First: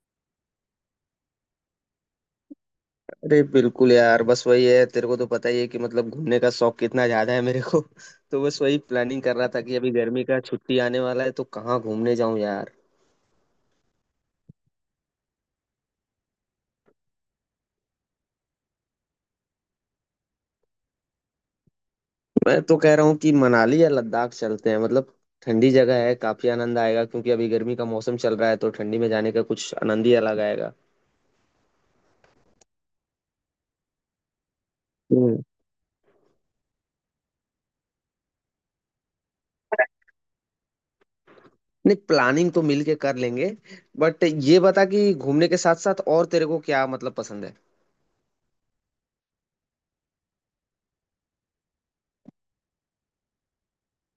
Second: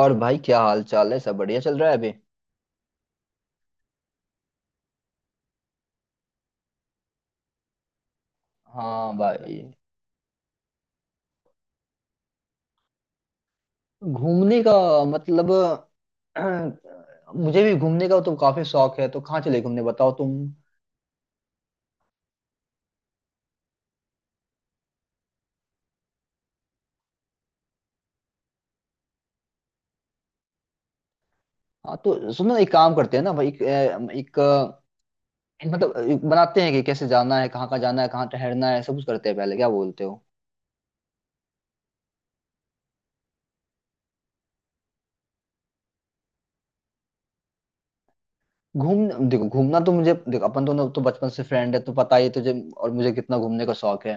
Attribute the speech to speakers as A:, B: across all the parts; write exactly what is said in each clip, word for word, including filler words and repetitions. A: और भाई, क्या हाल चाल है? सब बढ़िया चल रहा है अभी।
B: अरे बिल्कुल यार, बस वही है। तेरे को तो पता ही है कि मतलब घूमने का शौक कितना ज्यादा है मेरे को। तो बस वही
A: हाँ
B: प्लानिंग कर रहा
A: भाई।
B: था कि अभी गर्मी का छुट्टी आने वाला है तो कहाँ घूमने जाऊं यार।
A: घूमने का, मतलब, मुझे भी घूमने का तो काफी शौक है, तो कहाँ चले घूमने बताओ तुम।
B: मैं तो कह रहा हूँ कि मनाली या लद्दाख चलते हैं। मतलब ठंडी जगह है, काफी आनंद आएगा, क्योंकि अभी गर्मी का मौसम चल रहा है तो ठंडी में जाने का कुछ आनंद ही अलग आएगा।
A: हाँ, तो सुनो एक काम करते हैं ना भाई। एक, एक
B: हम्म।
A: मतलब, एक बनाते हैं कि कैसे जाना है, कहाँ कहाँ जाना है, कहाँ ठहरना है, सब कुछ करते हैं पहले। क्या बोलते हो?
B: नहीं, प्लानिंग तो मिल के कर लेंगे, बट ये बता कि घूमने के साथ साथ और तेरे को क्या मतलब पसंद है?
A: घूम देखो, घूमना तो मुझे, देखो, अपन दोनों तो बचपन से फ्रेंड है, तो पता ही है तुझे और मुझे कितना घूमने का शौक है।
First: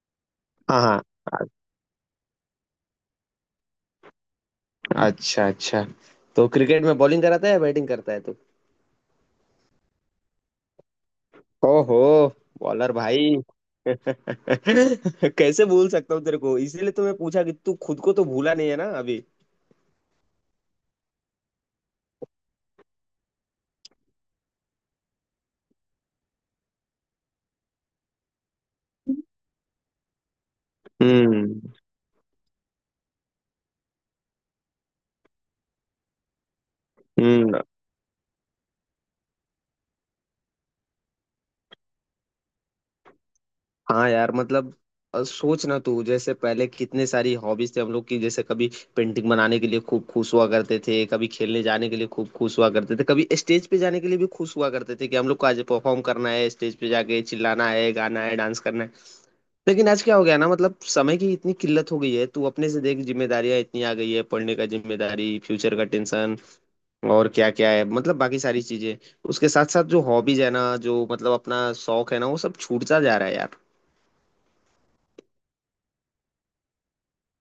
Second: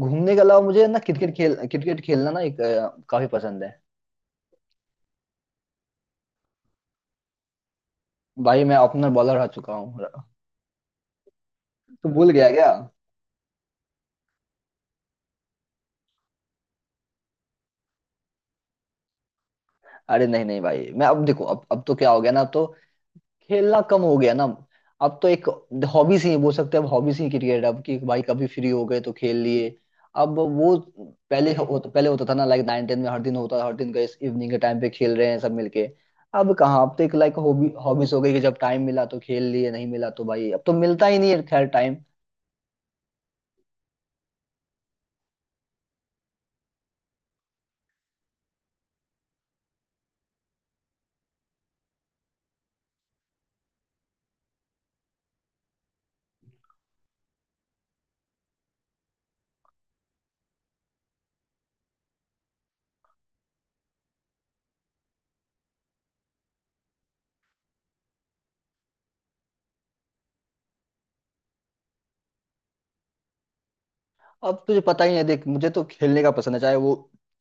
A: घूमने के अलावा
B: हाँ
A: मुझे ना, क्रिकेट
B: हाँ।
A: खेल क्रिकेट खेलना ना एक अ, काफी पसंद है।
B: अच्छा अच्छा। तो क्रिकेट में बॉलिंग कराता है या बैटिंग करता है तू?
A: भाई मैं ओपनर बॉलर रह चुका हूँ,
B: ओहो।
A: तो भूल गया क्या?
B: बॉलर भाई। कैसे भूल सकता हूँ तेरे को? इसीलिए तो मैं पूछा कि तू खुद को तो भूला नहीं है ना अभी।
A: अरे नहीं नहीं भाई, मैं अब देखो, अब अब तो क्या हो गया ना, अब तो खेलना कम हो गया ना। अब तो एक हॉबी सी बोल सकते हैं अब, हॉबी सी क्रिकेट अब, कि भाई कभी फ्री हो गए तो खेल लिए। अब वो, पहले
B: हम्म।
A: हो, पहले होता था ना, लाइक नाइन टेन में हर दिन होता था, हर दिन का इस इवनिंग के टाइम पे खेल रहे हैं सब मिलके। अब कहाँ? अब तो एक लाइक
B: हम्म।
A: हॉबी, हॉबीज हो गई कि जब टाइम मिला तो खेल लिए, नहीं मिला तो भाई अब तो मिलता ही नहीं है, खैर टाइम।
B: हाँ यार, मतलब अ, सोच ना तू, जैसे पहले कितने सारी हॉबीज थे हम लोग की। जैसे कभी पेंटिंग बनाने के लिए खूब खुश हुआ करते थे, कभी खेलने जाने के लिए खूब खुश हुआ करते थे, कभी स्टेज पे जाने के लिए भी खुश हुआ करते थे कि हम लोग को आज परफॉर्म करना है, स्टेज पे जाके चिल्लाना है, गाना है, डांस करना है। लेकिन आज क्या हो गया ना, मतलब समय की इतनी किल्लत हो गई है। तू अपने से देख, जिम्मेदारियां इतनी आ गई है, पढ़ने का जिम्मेदारी, फ्यूचर का टेंशन और क्या क्या है, मतलब बाकी सारी चीजें। उसके साथ साथ जो हॉबीज है ना, जो मतलब अपना शौक है ना, वो सब छूटता जा रहा है यार।
A: अब तुझे पता ही है, देख, मुझे तो खेलने का पसंद है, चाहे वो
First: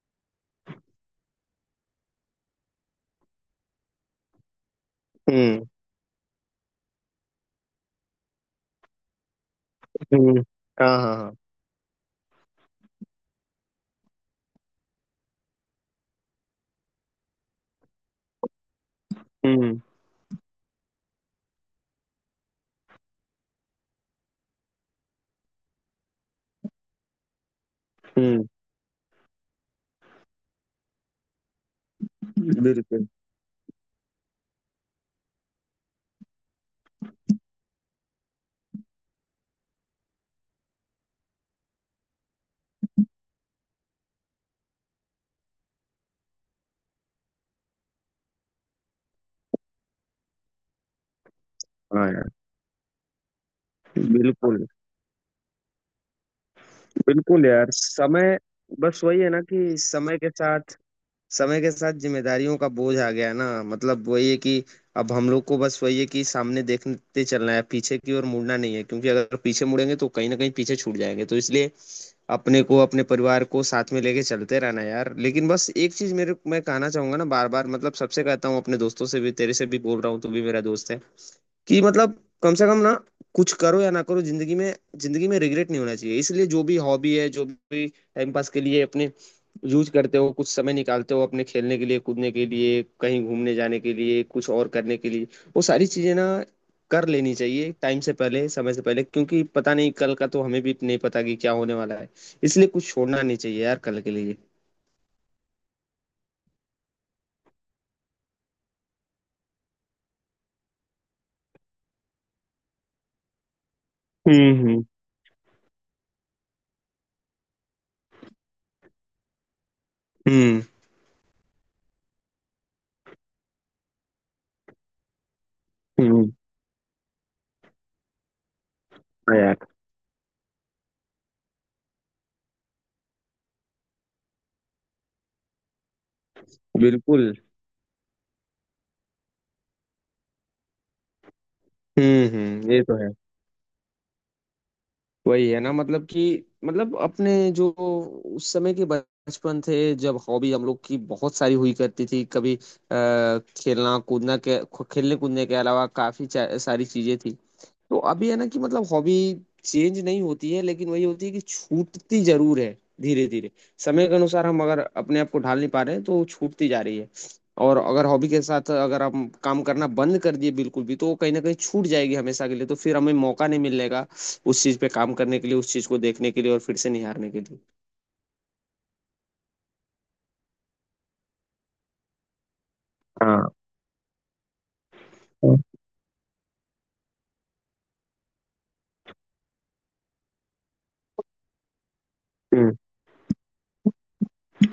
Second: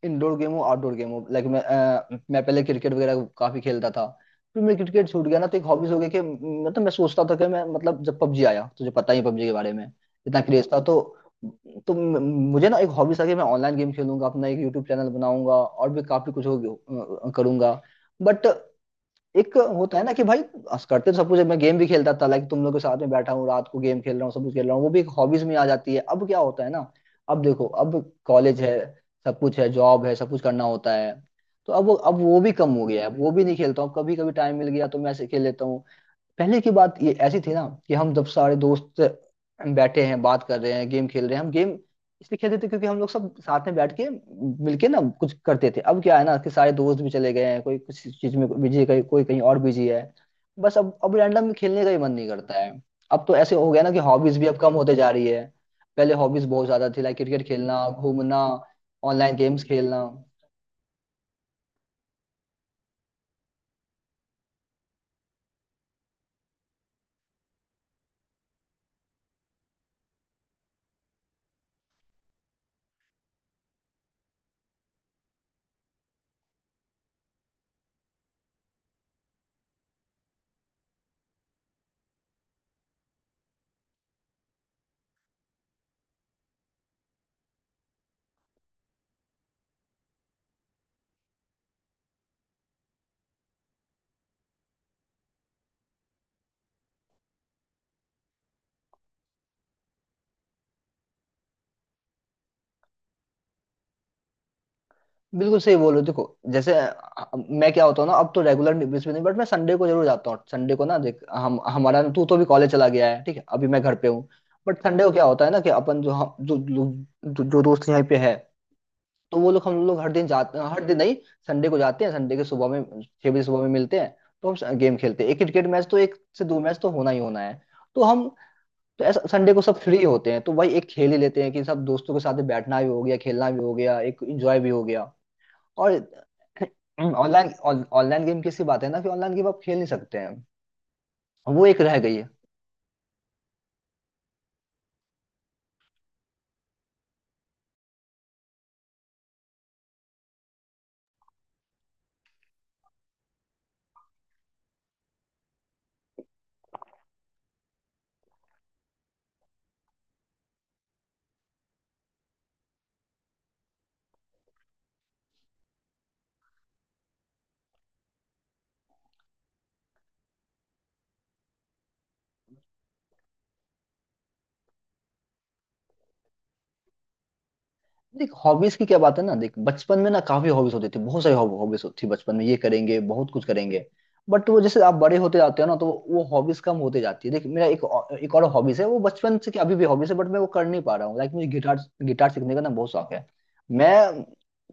A: इंडोर गेम हो, आउटडोर गेम हो, लाइक मैं अ, मैं पहले क्रिकेट वगैरह काफी खेलता था। फिर मैं क्रिकेट छूट गया ना, तो एक
B: हम्म।
A: हॉबीज हो गई कि मतलब मैं सोचता था कि मैं, मतलब, जब पबजी आया, तुझे पता ही है पबजी के बारे में।
B: हम्म।
A: इतना क्रेज था।
B: हाँ
A: तो
B: हाँ हाँ।
A: तो म- मुझे ना एक हॉबी था कि मैं ऑनलाइन गेम खेलूंगा, अपना एक यूट्यूब चैनल बनाऊंगा, और भी काफी कुछ हो, अ, करूंगा। बट एक
B: हम्म।
A: होता है ना कि भाई, अस करते तो सब कुछ है, मैं गेम भी खेलता था लाइक, तुम लोग के साथ में बैठा हूँ, रात को गेम खेल रहा हूँ, सब कुछ खेल रहा हूँ, वो भी एक हॉबीज में आ जाती है। अब क्या होता है ना, अब देखो अब
B: हम्म।
A: कॉलेज है, सब कुछ है, जॉब है, सब कुछ करना होता है। तो अब वो अब वो भी कम हो गया है,
B: बिल्कुल।
A: अब वो भी नहीं खेलता हूँ, कभी कभी टाइम मिल गया तो मैं ऐसे खेल लेता हूँ। पहले की बात ये ऐसी थी ना कि हम जब सारे दोस्त बैठे हैं, बात कर रहे हैं, गेम खेल रहे हैं, हम गेम इसलिए खेलते थे क्योंकि हम लोग सब साथ में बैठ के मिलके ना कुछ करते थे। अब क्या है ना कि सारे दोस्त भी चले गए हैं, कोई कुछ चीज में बिजी है, कोई कोई कहीं और बिजी है। बस अब अब रैंडम खेलने का ही
B: हाँ
A: मन नहीं
B: यार।
A: करता है। अब तो ऐसे हो गया ना कि हॉबीज भी अब
B: बिल्कुल।
A: कम होते जा रही है। पहले हॉबीज बहुत ज्यादा थी, लाइक
B: बिल्कुल
A: क्रिकेट
B: यार,
A: खेलना,
B: समय।
A: घूमना,
B: बस वही है
A: ऑनलाइन
B: ना
A: गेम्स
B: कि
A: खेलना।
B: समय के साथ समय के साथ जिम्मेदारियों का बोझ आ गया ना। मतलब वही है कि अब हम लोग को बस वही है कि सामने देखते चलना है, पीछे की ओर मुड़ना नहीं है, क्योंकि अगर पीछे मुड़ेंगे तो कहीं ना कहीं पीछे छूट जाएंगे। तो इसलिए अपने को, अपने परिवार को साथ में लेके चलते रहना यार। लेकिन बस एक चीज मेरे मैं कहना चाहूंगा ना, बार बार मतलब सबसे कहता हूँ, अपने दोस्तों से भी, तेरे से भी बोल रहा हूँ, तू भी मेरा दोस्त है, कि मतलब कम से कम ना कुछ करो या ना करो, जिंदगी में जिंदगी में रिग्रेट नहीं होना चाहिए। इसलिए जो भी हॉबी है, जो भी टाइम पास के लिए अपने यूज करते हो, कुछ समय निकालते हो अपने खेलने के लिए, कूदने के लिए, कहीं घूमने जाने के लिए, कुछ और करने के लिए, वो सारी चीजें ना कर लेनी चाहिए टाइम से पहले, समय से पहले, क्योंकि पता नहीं कल का तो हमें भी नहीं पता कि क्या होने वाला है। इसलिए कुछ छोड़ना नहीं चाहिए यार कल के लिए।
A: बिल्कुल सही बोलो। देखो जैसे अ, मैं क्या होता हूँ ना, अब तो रेगुलर बेसिस पे नहीं, बट मैं संडे को जरूर जाता हूँ। संडे को ना देख, हम हमारा, तू तो भी कॉलेज चला गया है, ठीक है, अभी मैं घर पे हूँ।
B: हम्म।
A: But
B: hmm.
A: संडे को क्या होता है ना कि अपन जो, हम जो लोग- जो, जो दोस्त यहाँ पे है, तो वो लोग हम लोग हर दिन जाते
B: हम्म।
A: हैं, हर दिन नहीं, संडे को जाते हैं। संडे के सुबह में छह बजे सुबह में मिलते हैं, तो हम गेम खेलते हैं, एक क्रिकेट मैच, तो एक
B: हम्म।
A: से दो मैच तो होना ही होना है। तो हम तो ऐसा
B: हाँ
A: संडे
B: यार।
A: को सब फ्री होते हैं, तो भाई एक खेल ही लेते हैं कि सब दोस्तों के साथ बैठना भी हो गया, खेलना भी हो गया, एक एंजॉय भी हो गया। और
B: बिल्कुल।
A: ऑनलाइन ऑनलाइन गेम की ऐसी बात है ना कि ऑनलाइन गेम आप खेल नहीं सकते हैं, वो एक रह गई है।
B: हम्म। हम्म, ये तो है। वही है ना मतलब कि मतलब अपने जो उस समय के बचपन थे, जब हॉबी हम लोग की बहुत सारी हुई करती थी, कभी आ, खेलना कूदना के खेलने कूदने के अलावा काफी चा- सारी चीजें थी। तो अभी है ना कि मतलब हॉबी चेंज नहीं होती है, लेकिन वही होती है कि छूटती जरूर है धीरे धीरे। समय के अनुसार हम अगर अपने आप को ढाल नहीं पा रहे हैं तो वो छूटती जा रही है। और अगर हॉबी के साथ अगर हम काम करना बंद कर दिए बिल्कुल भी, तो वो कहीं ना कहीं छूट जाएगी हमेशा के लिए, तो फिर हमें मौका नहीं मिलेगा उस चीज पे काम करने के लिए, उस चीज को देखने के लिए और फिर से निहारने के लिए।
A: देख, हॉबीज की क्या बात है ना। देख, बचपन में ना काफी हॉबीज होती थी, बहुत सारी हॉबीज होती थी, बचपन में ये करेंगे, बहुत कुछ
B: हाँ।
A: करेंगे। बट वो, जैसे आप बड़े होते जाते हो ना, तो वो हॉबीज कम होते जाती है। देख, मेरा एक और- एक और हॉबीज है, वो बचपन से, कि अभी भी हॉबीज है बट मैं वो कर नहीं पा रहा हूँ। लाइक मुझे गिटार गिटार सीखने का ना
B: हम्म।
A: बहुत शौक है। मैं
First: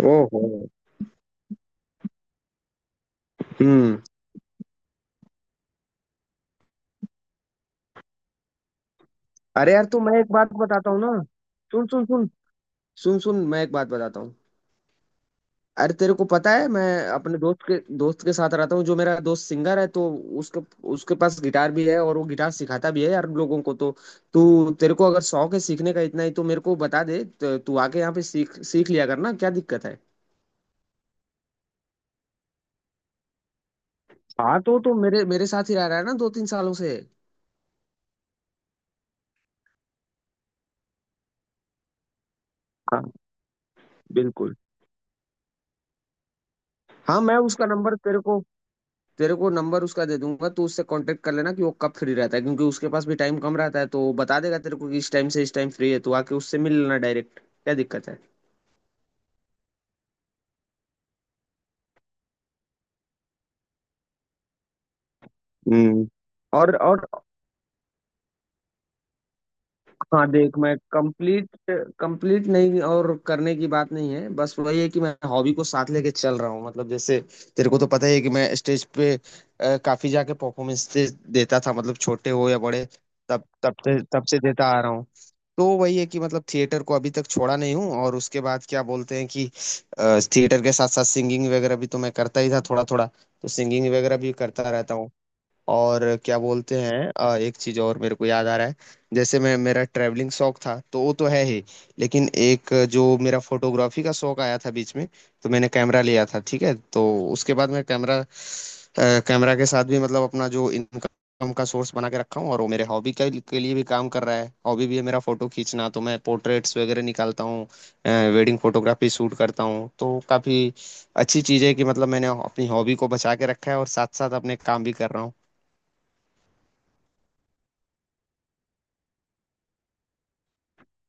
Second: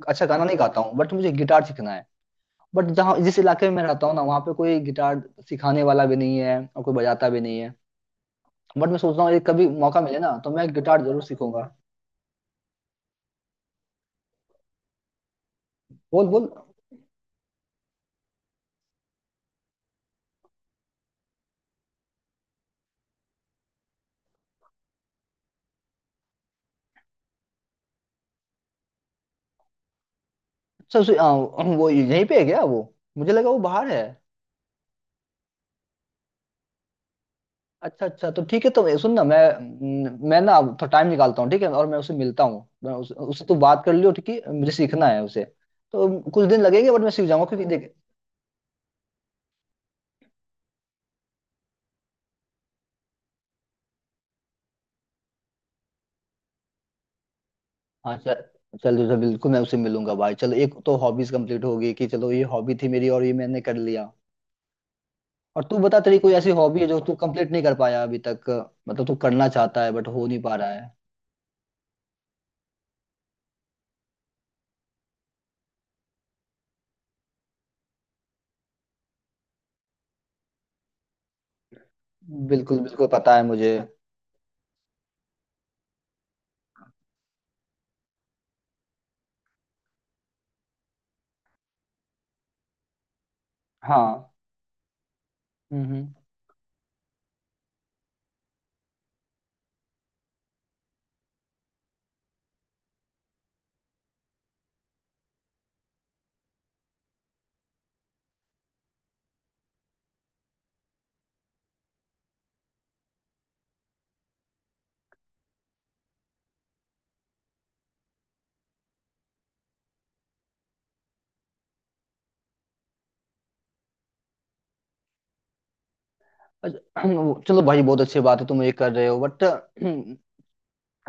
A: अच्छा
B: ओहो।
A: गाना नहीं गाता हूँ, बट मुझे गिटार सीखना है। बट जहाँ, जिस इलाके में मैं
B: हम्म।
A: रहता हूँ ना, वहाँ पे कोई गिटार सिखाने वाला भी नहीं है, और कोई बजाता भी नहीं है। बट मैं सोच रहा हूँ ये कभी
B: अरे यार
A: मौका
B: तू,
A: मिले
B: मैं
A: ना,
B: एक
A: तो
B: बात
A: मैं
B: बताता हूँ
A: गिटार
B: ना।
A: जरूर सीखूंगा।
B: सुन सुन सुन। सुन सुन, मैं एक बात बताता हूँ। अरे तेरे को
A: बोल, बोल।
B: पता है, मैं अपने दोस्त के दोस्त के साथ रहता हूँ, जो मेरा दोस्त सिंगर है। तो उसके उसके पास गिटार भी है और वो गिटार सिखाता भी है यार लोगों को। तो तू, तेरे को अगर शौक है सीखने का इतना ही, तो मेरे को बता दे, तो तू आके यहाँ पे सीख सीख लिया करना, क्या दिक्कत है?
A: अच्छा, उसे- आ, वो यहीं पे है क्या? वो मुझे लगा वो बाहर है।
B: हाँ, तो तो मेरे मेरे साथ ही रह रहा है ना दो तीन सालों से।
A: अच्छा, अच्छा, तो ठीक है, तो ये सुन ना, मैं न- मैं ना अब थोड़ा टाइम निकालता हूँ, ठीक है, और मैं उसे मिलता हूँ। मैं
B: हाँ।
A: उस, उससे तू बात कर लियो, ठीक है,
B: बिल्कुल।
A: मुझे सीखना है उसे। तो कुछ दिन लगेंगे बट मैं
B: हाँ
A: सीख
B: मैं
A: जाऊंगा, क्योंकि
B: उसका
A: देख।
B: नंबर तेरे को, तेरे को नंबर उसका दे दूंगा, तू उससे कांटेक्ट कर लेना कि वो कब फ्री रहता है, क्योंकि उसके पास भी टाइम कम रहता है, तो वो बता देगा तेरे को कि इस टाइम से इस टाइम फ्री है, तो आके उससे मिल लेना डायरेक्ट, क्या दिक्कत
A: हाँ,
B: है?
A: चल, चल, चल बिल्कुल, मैं उसे मिलूंगा भाई। चलो, एक तो हॉबीज कंप्लीट हो गई कि चलो, ये हॉबी थी मेरी और ये मैंने कर लिया। और तू बता,
B: हम्म।
A: तेरी कोई ऐसी
B: और
A: हॉबी है जो
B: और
A: तू कंप्लीट नहीं कर पाया अभी तक? मतलब तू करना चाहता है बट हो
B: हाँ,
A: नहीं पा
B: देख
A: रहा
B: मैं
A: है?
B: कंप्लीट, कंप्लीट नहीं और करने की बात नहीं है। बस वही है कि मैं हॉबी को साथ लेके चल रहा हूँ। मतलब जैसे तेरे को तो पता ही है कि मैं स्टेज पे अ, काफी जाके परफॉर्मेंस देता था, मतलब छोटे हो या
A: बिल्कुल,
B: बड़े,
A: बिल्कुल पता है
B: तब तब
A: मुझे,
B: से तब से देता आ रहा हूँ। तो वही है कि मतलब थिएटर को अभी तक छोड़ा नहीं हूँ, और उसके बाद क्या बोलते हैं कि अ, थिएटर के साथ साथ सिंगिंग वगैरह भी तो मैं करता ही था थोड़ा थोड़ा, तो सिंगिंग वगैरह भी
A: हाँ।
B: करता रहता हूँ।
A: हम्म,
B: और
A: हम्म।
B: क्या बोलते हैं, अ, एक चीज और मेरे को याद आ रहा है। जैसे मैं, मेरा ट्रैवलिंग शौक था तो वो तो है ही, लेकिन एक जो मेरा फोटोग्राफी का शौक आया था बीच में, तो मैंने कैमरा लिया था ठीक है। तो उसके बाद मैं कैमरा अ, कैमरा के साथ भी मतलब अपना जो इनकम का सोर्स बना के रखा हूँ, और वो मेरे हॉबी के, के लिए भी काम कर रहा है। हॉबी भी है मेरा फोटो खींचना, तो मैं पोर्ट्रेट्स वगैरह निकालता हूँ, वेडिंग फोटोग्राफी शूट करता हूँ। तो काफी अच्छी चीज है कि मतलब मैंने अपनी हॉबी को बचा के रखा है और साथ साथ अपने काम भी कर रहा हूँ।
A: अच्छा। चलो भाई, बहुत अच्छी बात है तुम ये कर रहे हो। बट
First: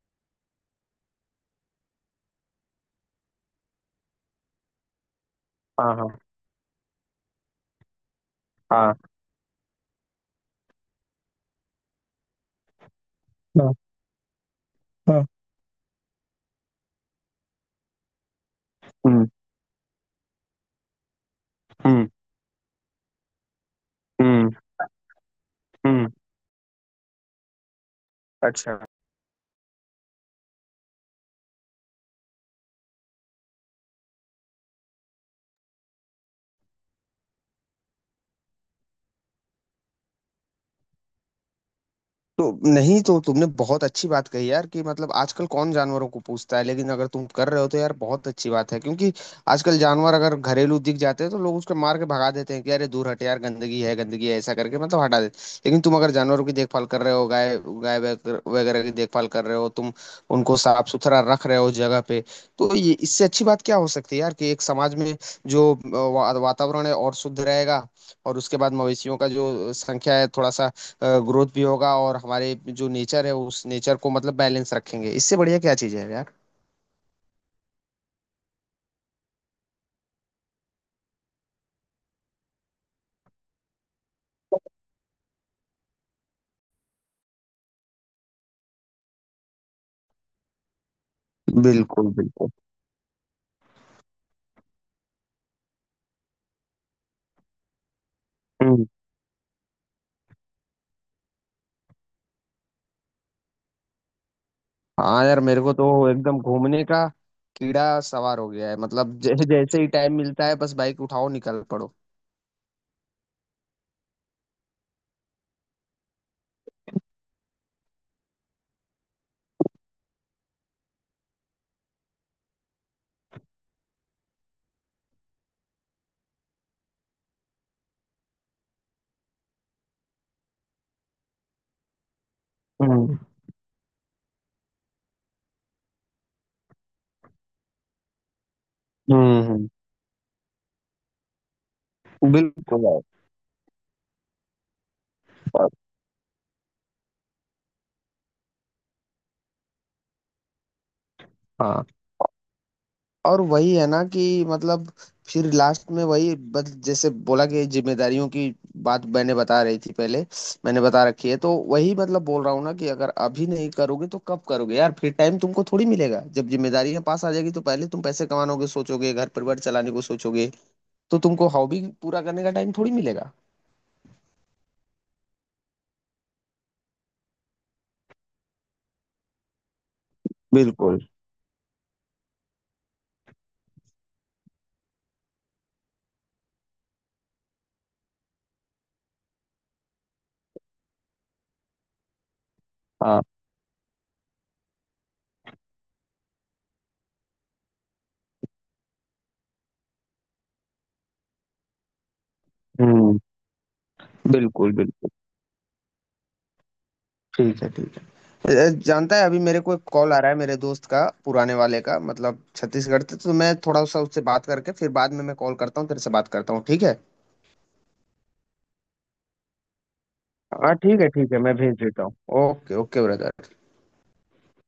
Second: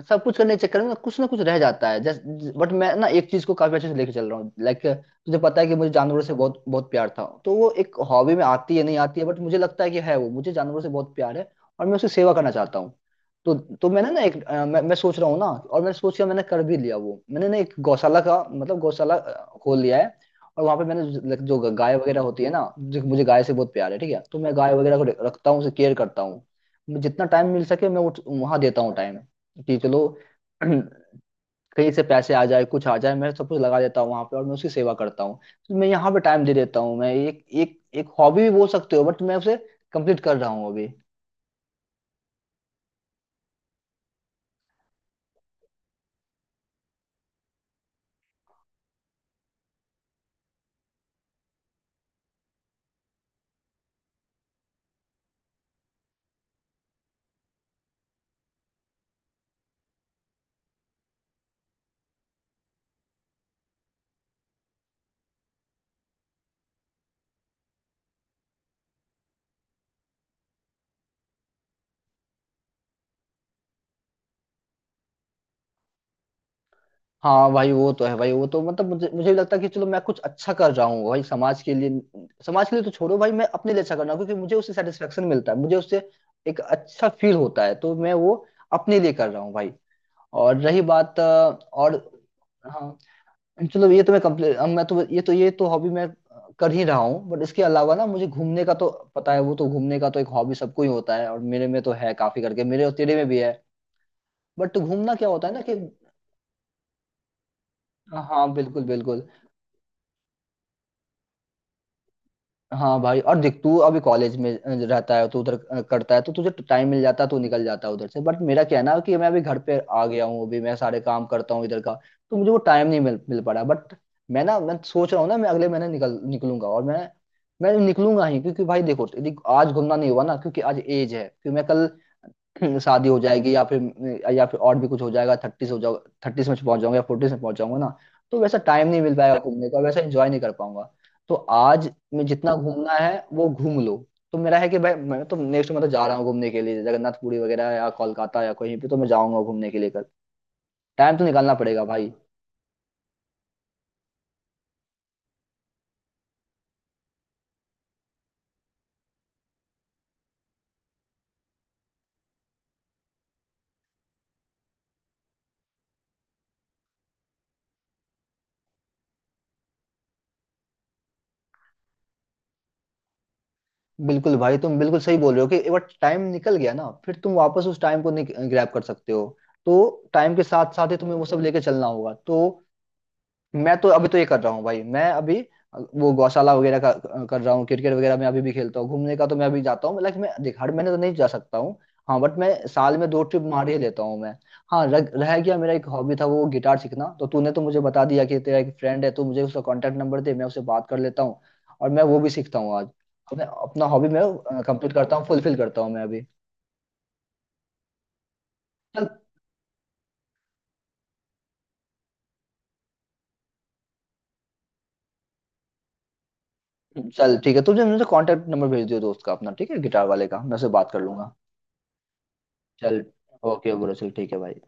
A: सब कुछ करने के चक्कर में कुछ ना कुछ रह जाता है जस्ट। बट मैं ना एक चीज को काफी अच्छे से लेके चल रहा हूँ, लाइक तुझे पता है कि मुझे
B: हाँ, हाँ,
A: जानवरों से बहुत बहुत प्यार था, तो वो एक हॉबी में आती है
B: हाँ।
A: नहीं आती है, बट मुझे लगता है कि है, वो मुझे जानवरों से बहुत प्यार है। और मैं उसकी सेवा करना चाहता हूँ। तो
B: हाँ
A: तो मैंने ना एक अ, मैं, मैं सोच
B: हाँ।
A: रहा हूँ ना, और मैंने सोच लिया, मैंने कर भी लिया। वो मैंने ना एक गौशाला का मतलब, गौशाला
B: हुँ,
A: अ, खोल लिया है। और वहां पे मैंने, जो जो गाय
B: हुँ,
A: वगैरह होती है ना, जो, मुझे गाय से बहुत प्यार है ठीक है, तो
B: हुँ,
A: मैं गाय वगैरह को रखता हूँ, उसे केयर
B: हुँ।
A: करता हूँ। मुझे जितना टाइम मिल सके मैं उठ वहां
B: अच्छा।
A: देता हूँ, टाइम। कि चलो, कहीं से पैसे आ जाए, कुछ आ जाए, मैं सब कुछ लगा देता हूँ वहां पे, और मैं उसकी सेवा करता हूँ। तो मैं यहाँ पे टाइम दे देता हूँ, मैं एक एक एक हॉबी भी बोल सकते हो, बट मैं उसे कंप्लीट कर रहा हूँ अभी।
B: तो नहीं, तो तुमने बहुत अच्छी बात कही यार, कि मतलब आजकल कौन जानवरों को पूछता है, लेकिन अगर तुम कर रहे हो तो यार बहुत अच्छी बात है। क्योंकि आजकल जानवर अगर घरेलू दिख जाते हैं तो लोग उसको मार के भगा देते हैं कि अरे दूर हट यार, गंदगी है गंदगी है, ऐसा करके मतलब हटा देते हैं। लेकिन तुम अगर जानवरों की देखभाल कर रहे हो, गाय गाय वगैरह वगैरह की देखभाल कर रहे हो तुम, उनको साफ सुथरा रख रहे हो जगह पे, तो ये, इससे अच्छी बात क्या हो सकती है यार? कि एक समाज में जो अ, वा- वातावरण है और शुद्ध रहेगा, और उसके बाद मवेशियों का जो संख्या है थोड़ा सा ग्रोथ भी होगा, और हमारे जो नेचर है उस नेचर को मतलब बैलेंस रखेंगे। इससे बढ़िया क्या चीज़ है यार।
A: हाँ भाई, वो तो है भाई, वो तो मतलब मुझे मुझे भी लगता है कि चलो मैं कुछ अच्छा कर रहा हूँ भाई समाज के लिए। समाज के लिए तो छोड़ो भाई, मैं अपने लिए अच्छा कर रहा हूँ, क्योंकि मुझे उससे सेटिस्फेक्शन मिलता है, मुझे उससे एक अच्छा फील होता है, तो मैं वो अपने लिए कर रहा हूँ भाई। और रही बात अ, और,
B: बिल्कुल बिल्कुल।
A: हाँ, चलो, ये तो मैं कंप्लीट, मैं तो, ये तो, ये तो हॉबी मैं कर ही रहा हूँ, बट इसके अलावा ना मुझे घूमने का
B: हम्म।
A: तो, पता है, वो तो घूमने का तो एक हॉबी सबको ही होता है, और मेरे में तो है काफी करके, मेरे और तेरे में भी है। बट घूमना
B: हाँ
A: क्या
B: यार,
A: होता है ना
B: मेरे को
A: कि,
B: तो एकदम घूमने का कीड़ा सवार
A: हाँ
B: हो गया है।
A: बिल्कुल,
B: मतलब
A: बिल्कुल।
B: जै, जैसे ही टाइम मिलता है बस बाइक उठाओ निकल पड़ो।
A: हाँ भाई, और देख, तू अभी कॉलेज में अ, रहता है, तो उधर अ, करता है, तो तुझे टाइम मिल जाता है, तो निकल जाता है उधर से। बट मेरा क्या है ना कि मैं अभी घर पे आ गया हूँ, अभी मैं सारे काम करता हूँ इधर का। तो मुझे वो टाइम नहीं मिल मिल पा रहा। बट मैं ना, मैं सोच रहा हूँ ना, मैं अगले महीने निकल निकलूंगा, और मैं मैं निकलूंगा ही, क्योंकि भाई देखो, यदि आज घूमना नहीं हुआ ना, क्योंकि आज एज है, क्योंकि मैं कल, हम्म, शादी
B: हम्म।
A: हो जाएगी, या फिर, या फिर और भी कुछ हो जाएगा, थर्टीज हो जाओ थर्टीज में पहुंच जाऊंगा या फोर्टीज में पहुंच जाऊंगा ना। तो वैसा टाइम नहीं मिल पाएगा
B: हम्म। हम्म।
A: घूमने का, वैसा एंजॉय नहीं कर पाऊंगा। तो आज मैं जितना
B: बिल्कुल
A: घूमना
B: यार।
A: है वो घूम लो। तो मेरा है कि भाई मैं तो नेक्स्ट मतलब, जा रहा हूँ घूमने के लिए, जगन्नाथपुरी वगैरह, या कोलकाता, या कहीं पे, तो मैं जाऊंगा घूमने के लिए कल। टाइम तो निकालना
B: हाँ,
A: पड़ेगा भाई।
B: और वही है ना कि मतलब फिर लास्ट में वही, बस जैसे बोला कि जिम्मेदारियों की बात मैंने बता रही थी पहले, मैंने बता रखी है, तो वही मतलब बोल रहा हूँ ना कि अगर अभी नहीं करोगे तो कब करोगे यार? फिर टाइम तुमको थोड़ी मिलेगा, जब जिम्मेदारियां पास आ जाएगी तो पहले तुम पैसे कमानोगे, सोचोगे घर परिवार चलाने को सोचोगे, तो तुमको हॉबी पूरा करने का टाइम थोड़ी मिलेगा।
A: बिल्कुल भाई, तुम बिल्कुल सही बोल रहे हो कि एक बार टाइम निकल गया ना, फिर तुम वापस उस टाइम को नहीं ग्रैब कर सकते हो। तो टाइम के साथ साथ ही
B: बिल्कुल।
A: तुम्हें वो सब लेके चलना होगा, तो। मैं तो अभी तो ये कर रहा हूँ भाई, मैं अभी वो गौशाला वगैरह का कर रहा हूँ, क्रिकेट वगैरह मैं अभी भी खेलता हूँ, घूमने का तो मैं अभी जाता हूँ। लाइक मैं देख, हर महीने तो नहीं जा सकता हूँ। हाँ, बट मैं साल में दो
B: हाँ।
A: ट्रिप मार ही लेता हूँ मैं। हाँ, रह, रह गया मेरा एक हॉबी था वो गिटार सीखना, तो तूने तो मुझे बता दिया कि तेरा एक फ्रेंड है, तो मुझे उसका कॉन्टेक्ट नंबर दे, मैं उससे बात कर लेता हूँ, और मैं वो भी सीखता हूँ आज।
B: हम्म।
A: तो मैं अपना हॉबी मैं
B: बिल्कुल
A: कंप्लीट
B: बिल्कुल।
A: करता हूँ, फुलफिल करता हूँ मैं अभी।
B: ठीक है ठीक। अ,
A: चल,
B: जानता है, अभी मेरे को एक कॉल आ रहा है मेरे दोस्त का पुराने वाले का, मतलब छत्तीसगढ़ से, तो मैं थोड़ा सा उससे बात करके फिर बाद में मैं कॉल करता हूँ तेरे से, बात करता हूँ, ठीक है?
A: चल ठीक है, तुझे मुझे कॉन्टेक्ट नंबर भेज दियो दोस्त का अपना, ठीक है, गिटार वाले का, मैं उससे
B: हाँ
A: बात कर
B: ठीक है, ठीक
A: लूंगा।
B: है, मैं भेज देता हूँ। ओके
A: चल,
B: ओके ब्रदर।
A: ओके ब्रो, चल ठीक है भाई।